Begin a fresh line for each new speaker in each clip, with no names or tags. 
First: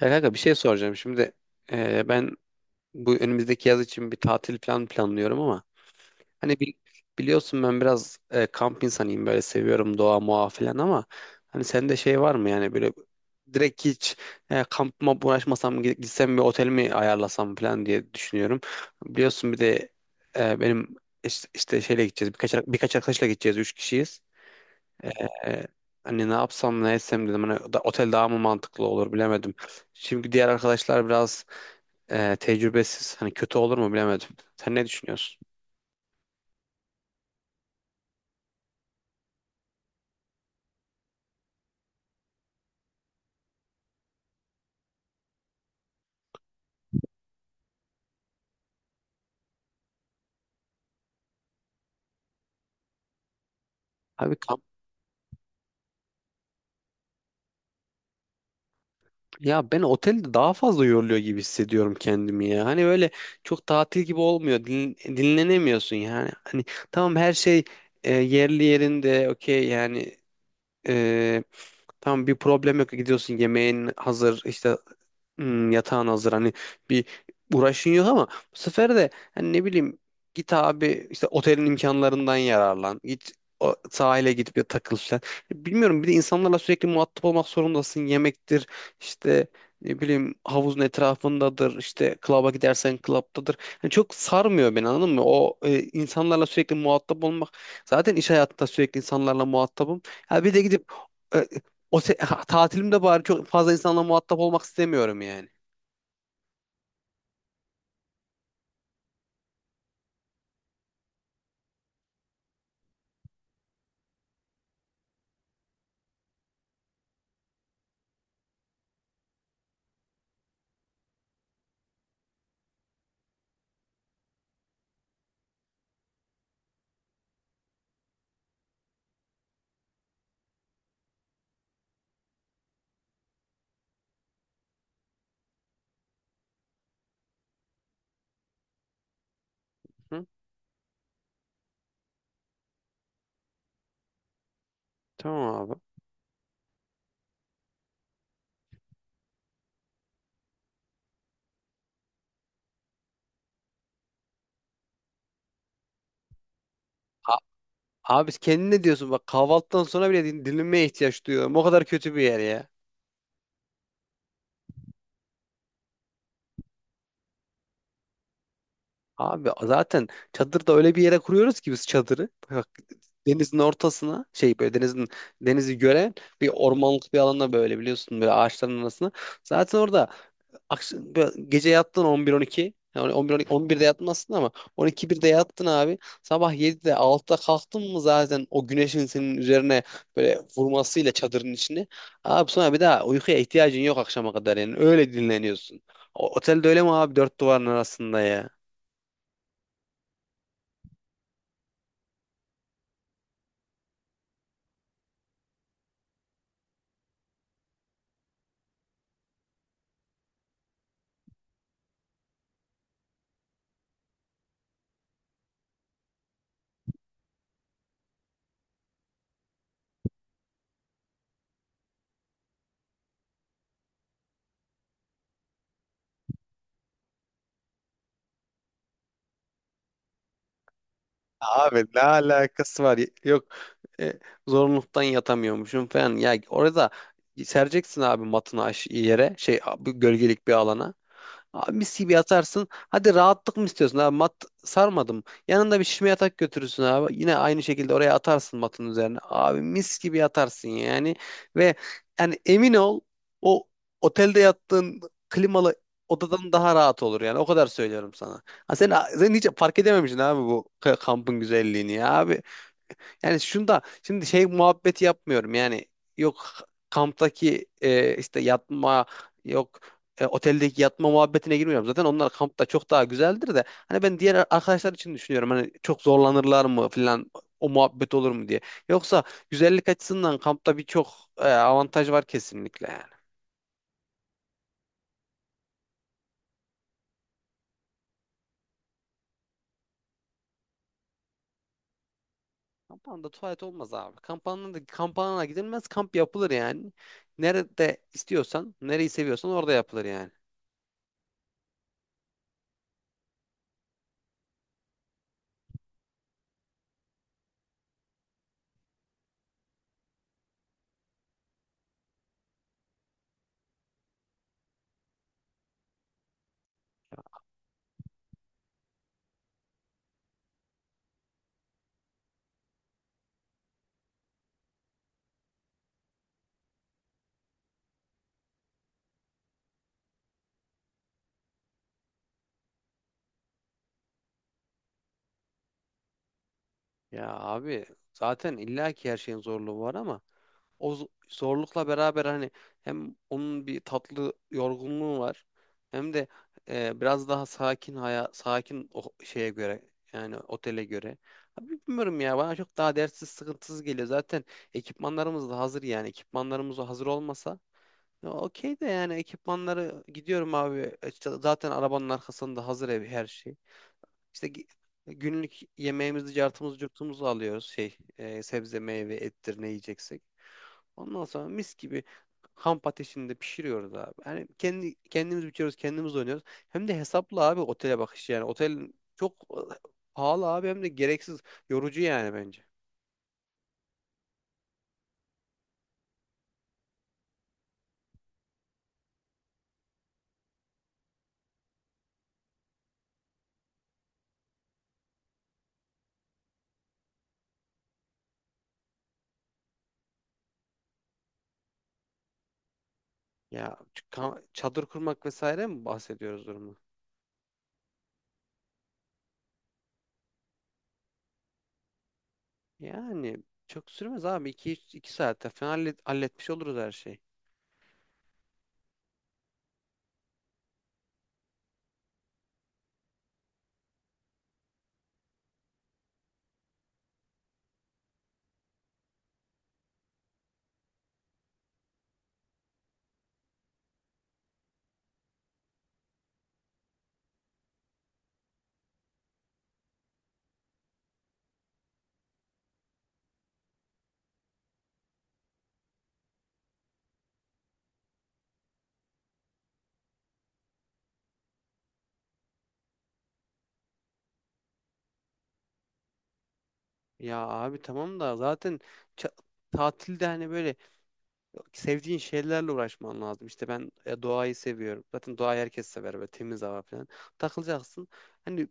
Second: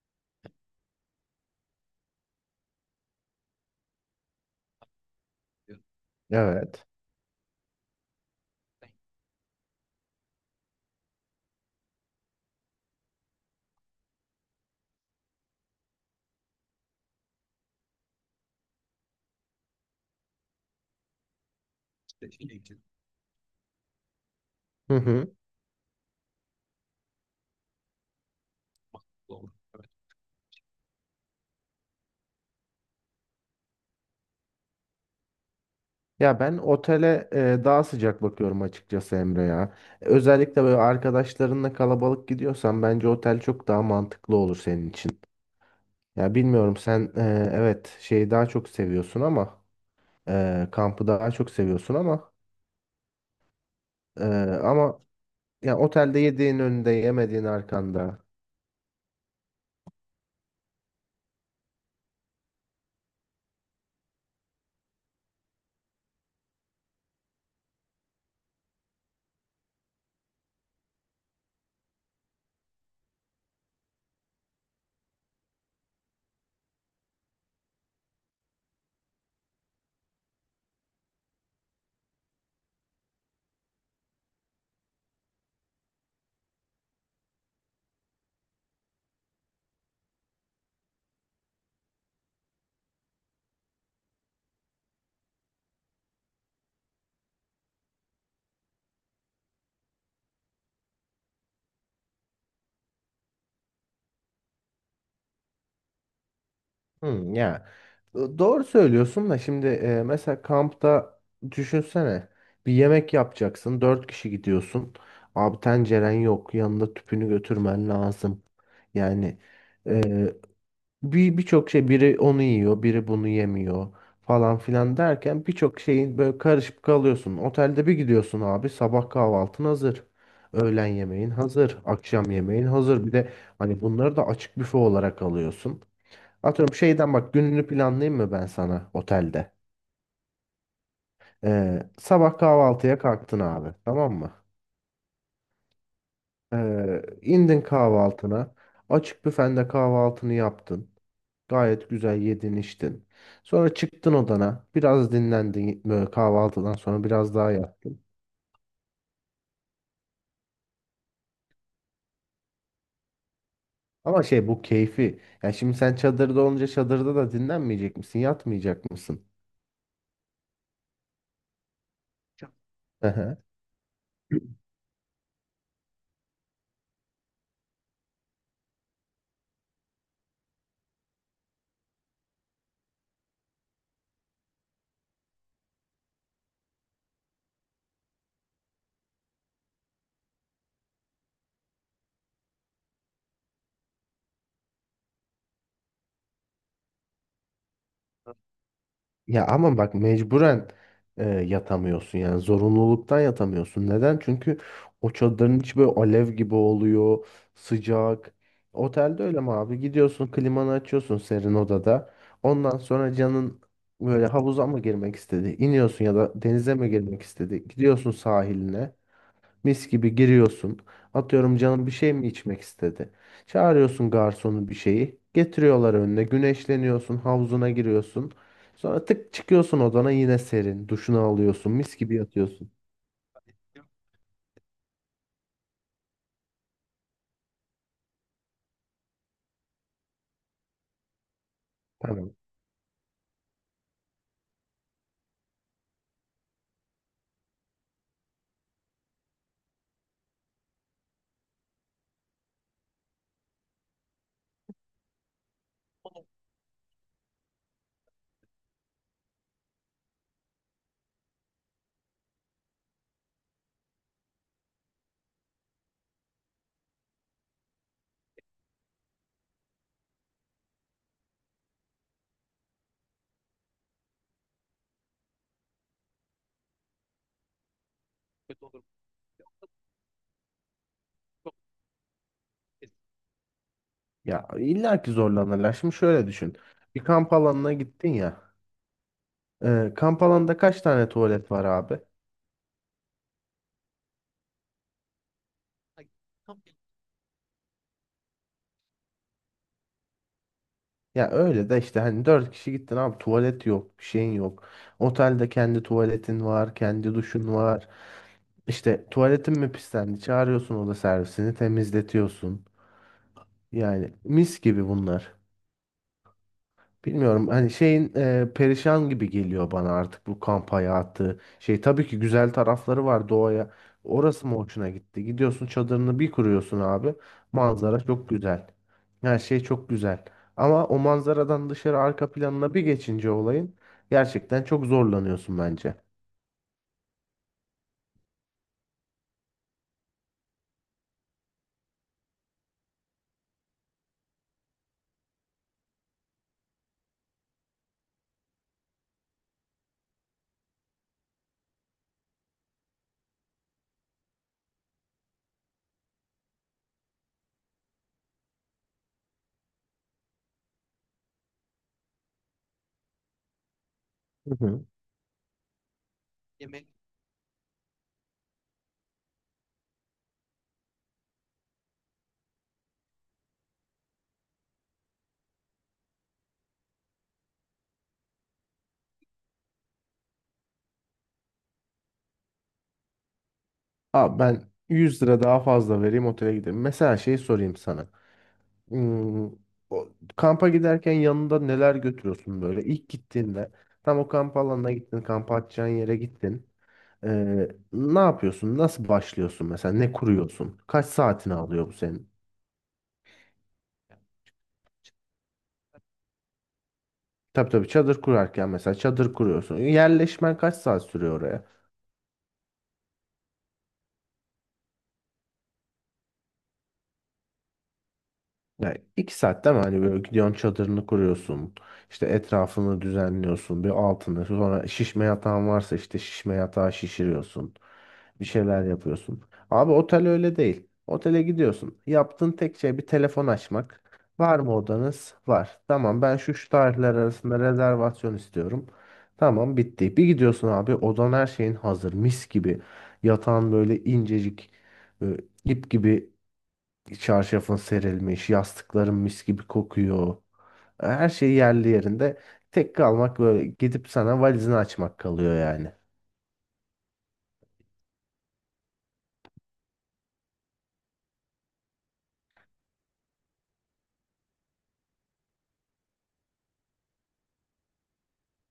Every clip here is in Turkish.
Ya kanka bir şey soracağım şimdi. Ben bu önümüzdeki yaz için bir tatil planlıyorum ama hani
Evet.
biliyorsun ben biraz kamp insanıyım, böyle seviyorum, doğa muğa falan ama hani sende şey var mı yani, böyle direkt hiç kampıma uğraşmasam gitsem bir otel mi ayarlasam falan diye düşünüyorum. Biliyorsun bir de benim işte, şeyle
İşte
gideceğiz,
şey için.
birkaç arkadaşla gideceğiz, üç kişiyiz.
Hı hı.
Ee, hani ne yapsam ne etsem dedim. Hani da, otel daha mı mantıklı olur
Doğru.
bilemedim.
Evet.
Şimdi diğer arkadaşlar biraz tecrübesiz. Hani kötü olur mu bilemedim. Sen ne düşünüyorsun?
Ya ben otele daha sıcak bakıyorum açıkçası Emre ya. Özellikle böyle arkadaşlarınla kalabalık gidiyorsan bence otel çok daha mantıklı olur senin için. Ya bilmiyorum sen evet şeyi daha çok seviyorsun ama kampı daha çok seviyorsun ama e,
Abi kamp,
ama ya otelde yediğin önünde yemediğin arkanda.
ya ben otelde daha fazla yoruluyor gibi hissediyorum kendimi ya. Hani böyle çok tatil gibi olmuyor. Dinlenemiyorsun yani. Hani tamam, her şey yerli yerinde, okey yani, e, tamam bir problem yok, gidiyorsun yemeğin hazır işte, yatağın hazır, hani bir uğraşın yok, ama bu sefer de hani ne bileyim, git abi işte otelin imkanlarından yararlan, git o sahile gidip bir takıl falan, bilmiyorum. Bir de insanlarla sürekli muhatap olmak zorundasın, yemektir işte, ne bileyim havuzun etrafındadır, işte klaba gidersen klaptadır. Yani çok sarmıyor beni, anladın mı, o insanlarla sürekli muhatap olmak. Zaten iş hayatında sürekli insanlarla muhatabım, ha bir de gidip e, tatilimde bari çok fazla insanla muhatap olmak istemiyorum yani.
Hı, ya doğru söylüyorsun da şimdi mesela kampta düşünsene, bir yemek yapacaksın, dört kişi gidiyorsun abi, tenceren yok, yanında tüpünü götürmen lazım yani. e, Birçok şey, biri onu yiyor biri bunu yemiyor, falan filan derken birçok şeyin böyle karışıp kalıyorsun. Otelde bir gidiyorsun abi, sabah kahvaltın hazır, öğlen yemeğin hazır, akşam yemeğin hazır, bir de hani bunları da açık büfe olarak alıyorsun. Atıyorum şeyden, bak gününü planlayayım mı ben sana otelde?
Hı?
Sabah kahvaltıya kalktın abi, tamam mı?
Tamam abi.
İndin kahvaltına. Açık büfende kahvaltını yaptın. Gayet güzel yedin içtin. Sonra çıktın odana. Biraz dinlendin, böyle kahvaltıdan sonra biraz
A-
daha yattın.
Abi kendin ne diyorsun? Bak kahvaltıdan sonra bile dinlenmeye ihtiyaç duyuyorum. O kadar kötü bir yer ya.
Ama şey, bu keyfi. Yani şimdi sen çadırda olunca çadırda da dinlenmeyecek misin? Yatmayacak mısın?
Abi zaten çadırda öyle bir yere kuruyoruz ki biz çadırı. Bak, denizin ortasına, böyle denizi gören bir ormanlık bir alana, böyle biliyorsun, böyle ağaçların arasına. Zaten orada akşam, böyle gece yattın 11-12. Yani 11-12, 11'de yattın aslında ama 12 birde yattın abi. Sabah 7'de, 6'da kalktın mı zaten, o güneşin senin üzerine böyle vurmasıyla çadırın içine. Abi sonra bir daha uykuya ihtiyacın yok akşama kadar yani. Öyle dinleniyorsun. O, otelde öyle mi abi, dört duvarın arasında ya?
Ya ama bak mecburen yatamıyorsun, yani zorunluluktan yatamıyorsun. Neden? Çünkü o çadırın içi böyle alev gibi oluyor, sıcak. Otelde öyle mi abi? Gidiyorsun, klimanı açıyorsun, serin odada. Ondan sonra canın böyle havuza mı girmek istedi? İniyorsun. Ya da denize mi girmek istedi? Gidiyorsun sahiline. Mis gibi giriyorsun. Atıyorum, canım bir şey mi içmek istedi? Çağırıyorsun garsonu bir şeyi. Getiriyorlar önüne. Güneşleniyorsun. Havuzuna giriyorsun. Sonra tık çıkıyorsun odana, yine serin. Duşunu alıyorsun.
Abi
Mis
ne
gibi yatıyorsun.
alakası var? Yok e, zorunluluktan yatamıyormuşum falan. Ya orada sereceksin abi matını, yere şey abi, gölgelik bir alana. Abi mis gibi
Tamam.
yatarsın. Hadi rahatlık mı istiyorsun abi? Mat sarmadım. Yanında bir şişme yatak götürürsün abi. Yine aynı şekilde oraya atarsın matın üzerine. Abi mis gibi yatarsın yani. Ve yani emin ol, o otelde yattığın klimalı odadan daha rahat olur yani. O kadar söylüyorum sana. Ha sen, sen hiç fark edememişsin abi bu kampın güzelliğini ya abi. Yani şunda şimdi şey muhabbeti yapmıyorum yani, yok kamptaki işte yatma, yok oteldeki yatma muhabbetine girmiyorum. Zaten onlar kampta çok daha güzeldir de, hani ben diğer arkadaşlar için düşünüyorum, hani çok zorlanırlar mı filan, o muhabbet olur mu diye. Yoksa güzellik açısından kampta birçok avantaj var kesinlikle yani.
Ya illa ki zorlanırlar. Şimdi şöyle düşün. Bir kamp alanına gittin ya. Kamp alanında kaç tane tuvalet var abi?
Kampanda tuvalet olmaz abi. Kampanda da, kampana gidilmez, kamp yapılır yani. Nerede istiyorsan, nereyi seviyorsan orada yapılır yani.
Ya öyle de işte, hani dört kişi gittin abi, tuvalet yok, bir şeyin yok. Otelde kendi tuvaletin var, kendi duşun var. İşte tuvaletin mi pislendi? Çağırıyorsun oda servisini, temizletiyorsun. Yani mis gibi bunlar. Bilmiyorum, hani şeyin perişan gibi geliyor bana artık bu kamp hayatı. Şey, tabii ki güzel tarafları var doğaya. Orası mı hoşuna gitti? Gidiyorsun çadırını bir kuruyorsun abi. Manzara çok güzel. Her şey çok güzel. Ama o manzaradan dışarı, arka planına bir geçince olayın, gerçekten çok zorlanıyorsun bence.
Ya abi zaten illaki her şeyin zorluğu var, ama o zorlukla beraber hani, hem onun bir tatlı yorgunluğu var, hem de biraz daha sakin haya, sakin o şeye göre, yani otele göre. Abi bilmiyorum ya, bana çok daha dertsiz sıkıntısız geliyor. Zaten ekipmanlarımız da hazır yani, ekipmanlarımız hazır olmasa, ya okey de yani, ekipmanları gidiyorum abi. İşte zaten arabanın arkasında hazır ev, her şey. İşte
Hı hı.
günlük yemeğimizi, cartımızı, curtumuzu alıyoruz. Şey, sebze, meyve, ettir, ne yiyeceksek. Ondan sonra mis gibi kamp ateşinde pişiriyoruz abi. Yani kendi kendimiz biçiyoruz, kendimiz oynuyoruz. Hem de hesaplı abi, otele bakış yani. Otel çok pahalı abi, hem de gereksiz yorucu yani, bence.
Abi ben 100 lira daha fazla vereyim, otele gidelim. Mesela şey sorayım sana. Hmm, o, kampa giderken yanında neler götürüyorsun böyle? İlk gittiğinde tam o kamp alanına gittin, kamp atacağın yere gittin. Ne yapıyorsun? Nasıl başlıyorsun mesela? Ne kuruyorsun? Kaç saatini alıyor bu senin?
Ya çadır kurmak vesaire mi bahsediyoruz durumu?
Tabii tabii, çadır kurarken mesela çadır kuruyorsun. Yerleşmen kaç saat sürüyor?
Yani çok sürmez abi. İki 2 saatte falan halletmiş oluruz her şeyi.
Yani 2 saat değil mi? Hani böyle gidiyorsun, çadırını kuruyorsun. İşte etrafını düzenliyorsun. Bir altını. Sonra şişme yatağın varsa işte şişme yatağı şişiriyorsun. Bir şeyler yapıyorsun. Abi otel öyle değil. Otele gidiyorsun. Yaptığın tek şey bir telefon açmak. Var mı odanız? Var. Tamam, ben şu şu tarihler arasında rezervasyon istiyorum. Tamam, bitti. Bir gidiyorsun abi, odan her şeyin hazır. Mis gibi. Yatağın böyle incecik, e, ip gibi. Çarşafın serilmiş, yastıkların mis gibi kokuyor. Her şey yerli yerinde. Tek kalmak böyle gidip sana valizini açmak kalıyor yani.
Ya abi tamam da, zaten ça- tatilde hani böyle sevdiğin şeylerle uğraşman lazım. İşte ben doğayı seviyorum. Zaten doğayı herkes sever, böyle temiz hava falan. Takılacaksın. Hani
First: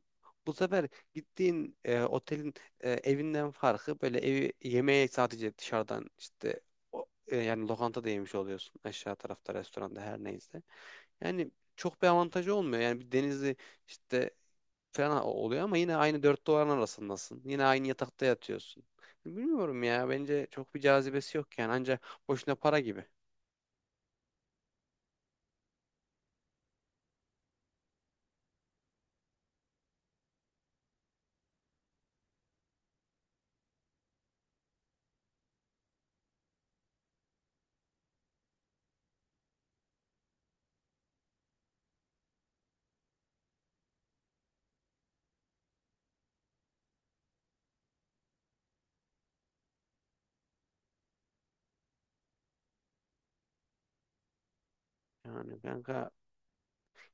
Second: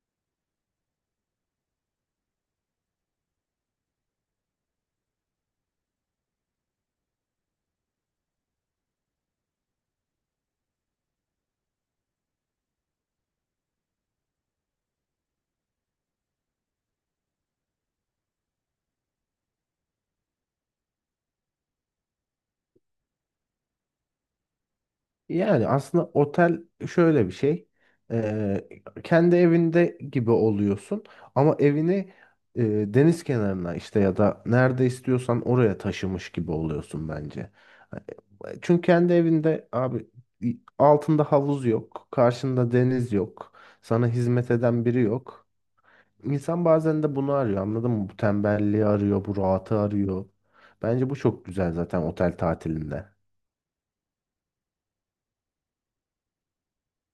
bu sefer gittiğin otelin evinden farkı, böyle evi yemeğe sadece dışarıdan işte yani lokantada yemiş oluyorsun. Aşağı tarafta restoranda, her neyse. Yani çok bir avantajı olmuyor. Yani bir denizi işte falan oluyor ama yine aynı 4 duvarın arasındasın. Yine aynı yatakta yatıyorsun. Bilmiyorum ya, bence çok bir cazibesi yok yani, ancak boşuna para gibi.
Yani aslında otel şöyle bir şey. Ee, Kendi evinde gibi oluyorsun ama evini e, deniz kenarına, işte ya da nerede istiyorsan oraya taşımış gibi oluyorsun bence. Çünkü kendi evinde abi altında havuz yok, karşında deniz yok, sana hizmet eden biri yok. İnsan bazen de bunu arıyor, anladın mı? Bu tembelliği arıyor, bu rahatı arıyor. Bence bu çok güzel zaten otel tatilinde.
Yani kanka,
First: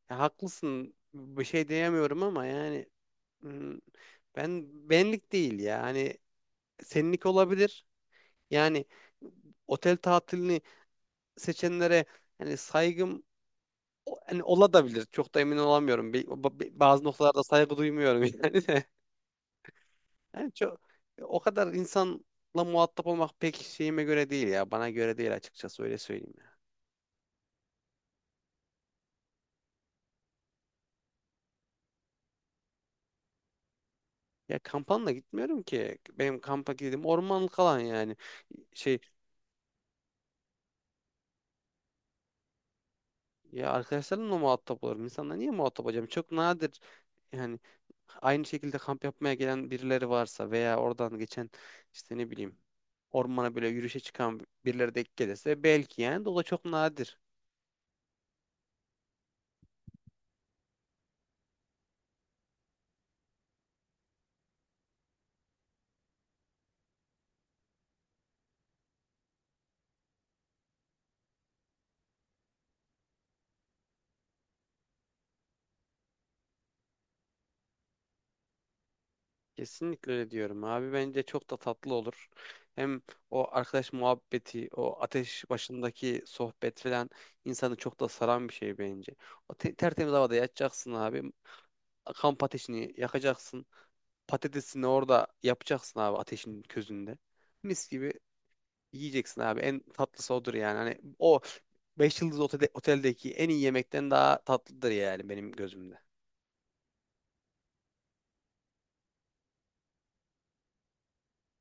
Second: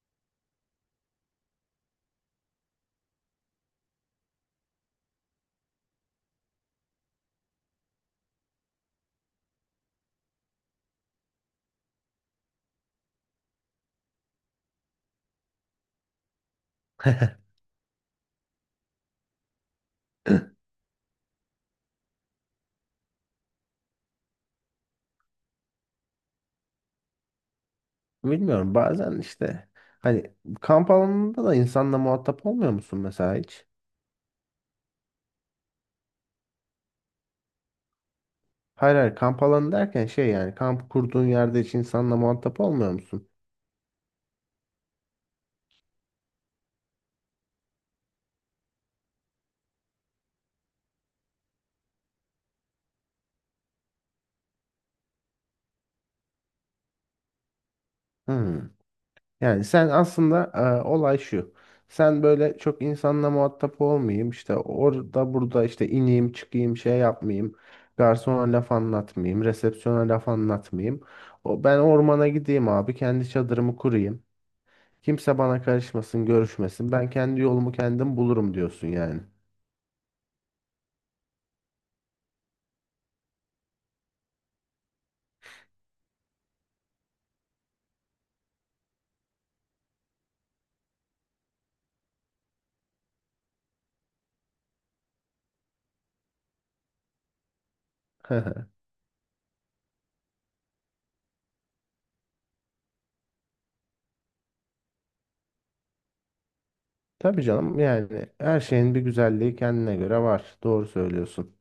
ya haklısın, bir şey diyemiyorum ama yani, hmm, ben, benlik değil ya. Hani senlik olabilir. Yani otel tatilini seçenlere yani saygım, hani olabilir. Çok da emin olamıyorum. Bazı noktalarda saygı duymuyorum yani. Yani çok, o kadar insanla muhatap olmak pek şeyime göre değil ya. Bana göre değil açıkçası, öyle söyleyeyim ya.
Bilmiyorum, bazen işte hani kamp alanında da insanla muhatap olmuyor musun mesela hiç?
Ya kampanla gitmiyorum ki. Benim kampa gittiğim ormanlık alan yani.
Hayır
Şey
hayır, kamp alanı derken şey yani, kamp kurduğun yerde hiç insanla muhatap olmuyor musun?
ya arkadaşlarımla muhatap olurum. İnsanla niye muhatap olacağım? Çok nadir yani, aynı şekilde kamp yapmaya gelen birileri varsa, veya oradan geçen, işte ne bileyim, ormana böyle yürüyüşe çıkan birileri de gelirse belki yani, de o da çok nadir.
Hmm. Yani sen aslında olay şu. Sen böyle, çok insanla muhatap olmayayım, işte orada burada, işte ineyim çıkayım, şey yapmayayım. Garsona laf anlatmayayım. Resepsiyona laf anlatmayayım. O, ben ormana gideyim abi. Kendi çadırımı kurayım. Kimse bana karışmasın, görüşmesin. Ben kendi yolumu kendim bulurum diyorsun yani.
Kesinlikle öyle diyorum abi. Bence çok da tatlı olur. Hem o arkadaş muhabbeti, o ateş başındaki sohbet falan, insanı çok da saran bir şey bence. O tertemiz havada yatacaksın abi. Kamp ateşini yakacaksın. Patatesini orada yapacaksın abi, ateşin közünde. Mis gibi yiyeceksin abi. En tatlısı odur yani. Hani o 5 yıldız otelde, oteldeki en iyi yemekten daha tatlıdır yani, benim gözümde.
Tabii canım, yani her şeyin bir güzelliği kendine göre var. Doğru söylüyorsun.